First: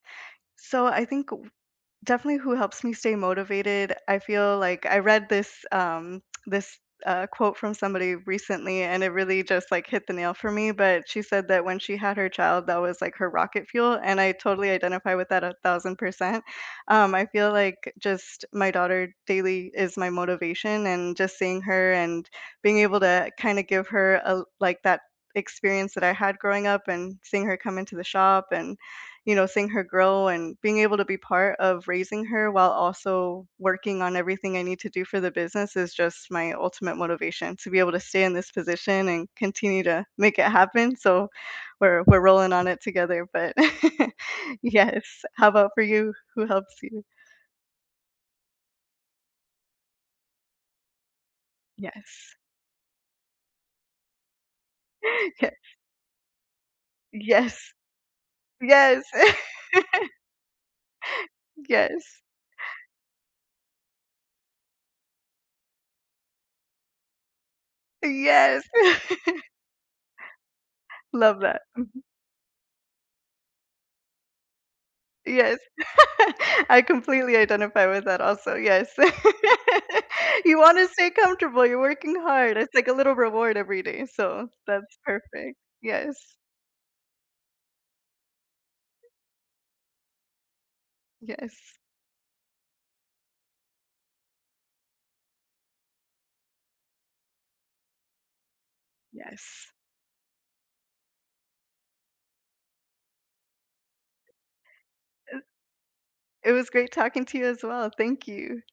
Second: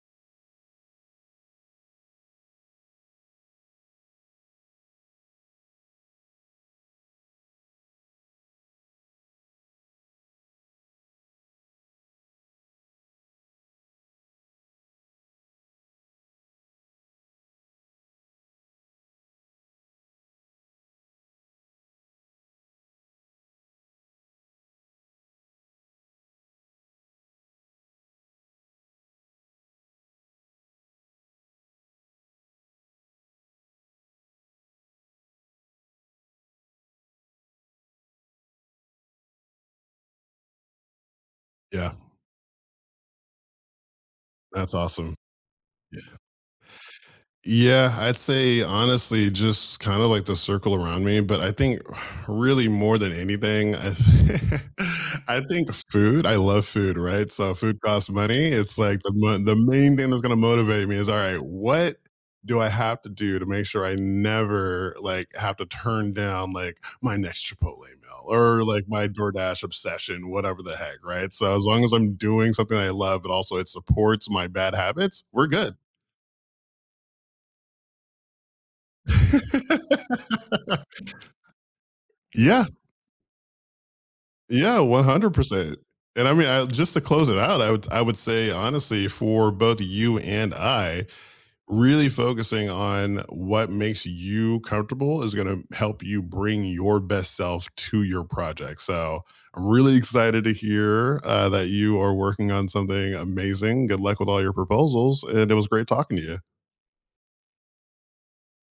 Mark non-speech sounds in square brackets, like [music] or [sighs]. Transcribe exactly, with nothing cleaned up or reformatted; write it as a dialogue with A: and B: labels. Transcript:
A: So I think w definitely who helps me stay motivated, I feel like I read this, um [tsk] this, uh, quote from somebody recently and it really just, like, hit the nail for me, but she said that when she had her child, that was like her "rocket fuel" and I totally identify with that a thousand percent. Um, I feel, like, just, my daughter, daily, is my motivation and just seeing her and being able to kinda give her, uh, l like that experience that I had growing up and seeing her come into the shop and, you know, seeing her grow and being able to be part of raising her, while also working on everything I need to do for the business, is just my ultimate motivation; to be able to stay in this position and continue to make it happen, so
B: Yeah.
A: we're we're rolling on it together, but [laughs]
B: That's
A: yes.
B: awesome.
A: How about for you?
B: Yeah.
A: Who helps you?
B: Yeah, I'd say, honestly, just kinda like the circle around me, but I think [sighs]
A: Yes.
B: really more than anything, [laughs]
A: [inhales]
B: I think
A: [unintelligible]
B: food; I love food, right? So
A: Yes.
B: food costs money. It's like,
A: Yes!
B: the mo the main
A: [laughs]
B: thing that's gonna motivate me is, "Alright, what
A: Yes.
B: do I have to do to make sure I never, like, have to turn down, like, my next Chipotle meal
A: Yes!
B: or, like,
A: [laughs]
B: my DoorDash obsession," whatever the heck, right?
A: Love
B: So
A: that.
B: as long as
A: Mhm.
B: I'm doing something I love, but also it supports my bad habits, we're
A: Yes,
B: good.
A: [laughs] I completely identify with that also, yes. [laughs] You
B: [laughs]
A: wanna stay comfortable, you're working hard,
B: Yeah.
A: it's like a little reward every day, so
B: Yeah,
A: that's
B: one hundred
A: perfect.
B: percent.
A: Yes.
B: And, I mean, I just to close it out, I would I would say, honestly, for both you and I,
A: Yes.
B: really focusing on what makes you comfortable is gonna help you bring your best self to your project, so I'm
A: Yes.
B: really excited to hear, uh, that you are working on something amazing. Good luck with all your proposals,
A: E
B: and it was great talking to you.
A: It was great talking to you as well. Thank you.